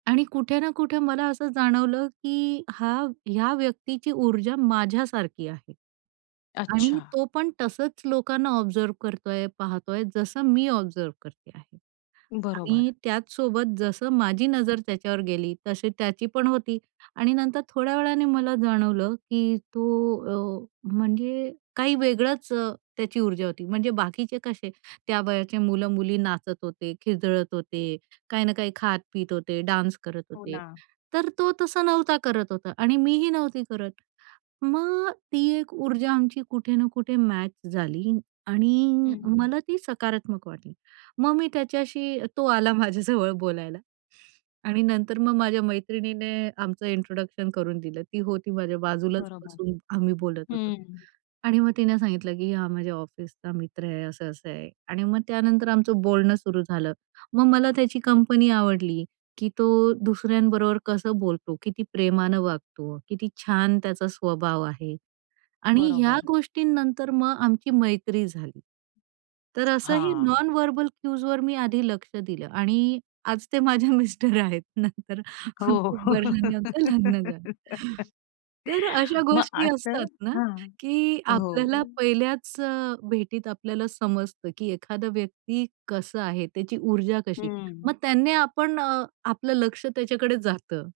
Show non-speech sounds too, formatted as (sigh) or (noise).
आणि कुठे ना कुठे मला असं जाणवलं, की हा ह्या व्यक्तीची ऊर्जा माझ्यासारखी आहे. आणि अच्छा. तो पण तसंच लोकांना ऑब्झर्व्ह करतोय, पाहतोय, जसं मी ऑब्झर्व्ह करते आहे. बरोबर. आणि त्याचसोबत, जसं माझी नजर त्याच्यावर गेली, तशी त्याची पण होती. आणि नंतर थोड्या वेळाने मला जाणवलं की तो अ, म्हणजे काही वेगळंच त्याची ऊर्जा होती. म्हणजे बाकीचे कसे त्या वयाचे मुलं-मुली नाचत होते, खिदळत होते, काही ना काही खात पीत होते, डान्स करत हो होते ना. तर तो तसा नव्हता करत होता, आणि मी ही नव्हती करत. मग ती एक ऊर्जा आमची कुठे ना कुठे मॅच झाली हं, आणि हं. मला ती सकारात्मक वाटली. मग मी त्याच्याशी तो आला माझ्या जवळ बोलायला आणि नंतर मग माझ्या मैत्रिणीने आमचं इंट्रोडक्शन करून दिलं. ती होती माझ्या बाजूलाच बरोबर, बसून आम्ही बोलत होतो हं, हं. आणि मग तिने सांगितलं, की हा माझ्या ऑफिसचा मित्र आहे, असं-असं आहे आणि मग त्यानंतर आमचं बोलणं सुरु झालं. मग मला त्याची कंपनी आवडली, की तो दुसऱ्यांबरोबर कसं बोलतो, किती प्रेमानं वागतो, किती छान त्याचा स्वभाव आहे आणि ह्या बरोबर. गोष्टींनंतर मग आमची मैत्री झाली. तर असंही हां. नॉन व्हर्बल क्यूजवर मी आधी लक्ष दिलं आणि आज ते माझ्या मिस्टर आहेत नंतर खूप हो. वर्षांनी आमचं लग्न झालं (giggles) तर अशा मग गोष्टी असं असतात ना, हां, की हो. आपल्याला पहिल्याच अ, भेटीत आपल्याला समजत, की एखादा व्यक्ती कसं आहे, त्याची ऊर्जा कशी हं. मग त्याने आपण अ, आपलं लक्ष्य त्याच्याकडे जातं.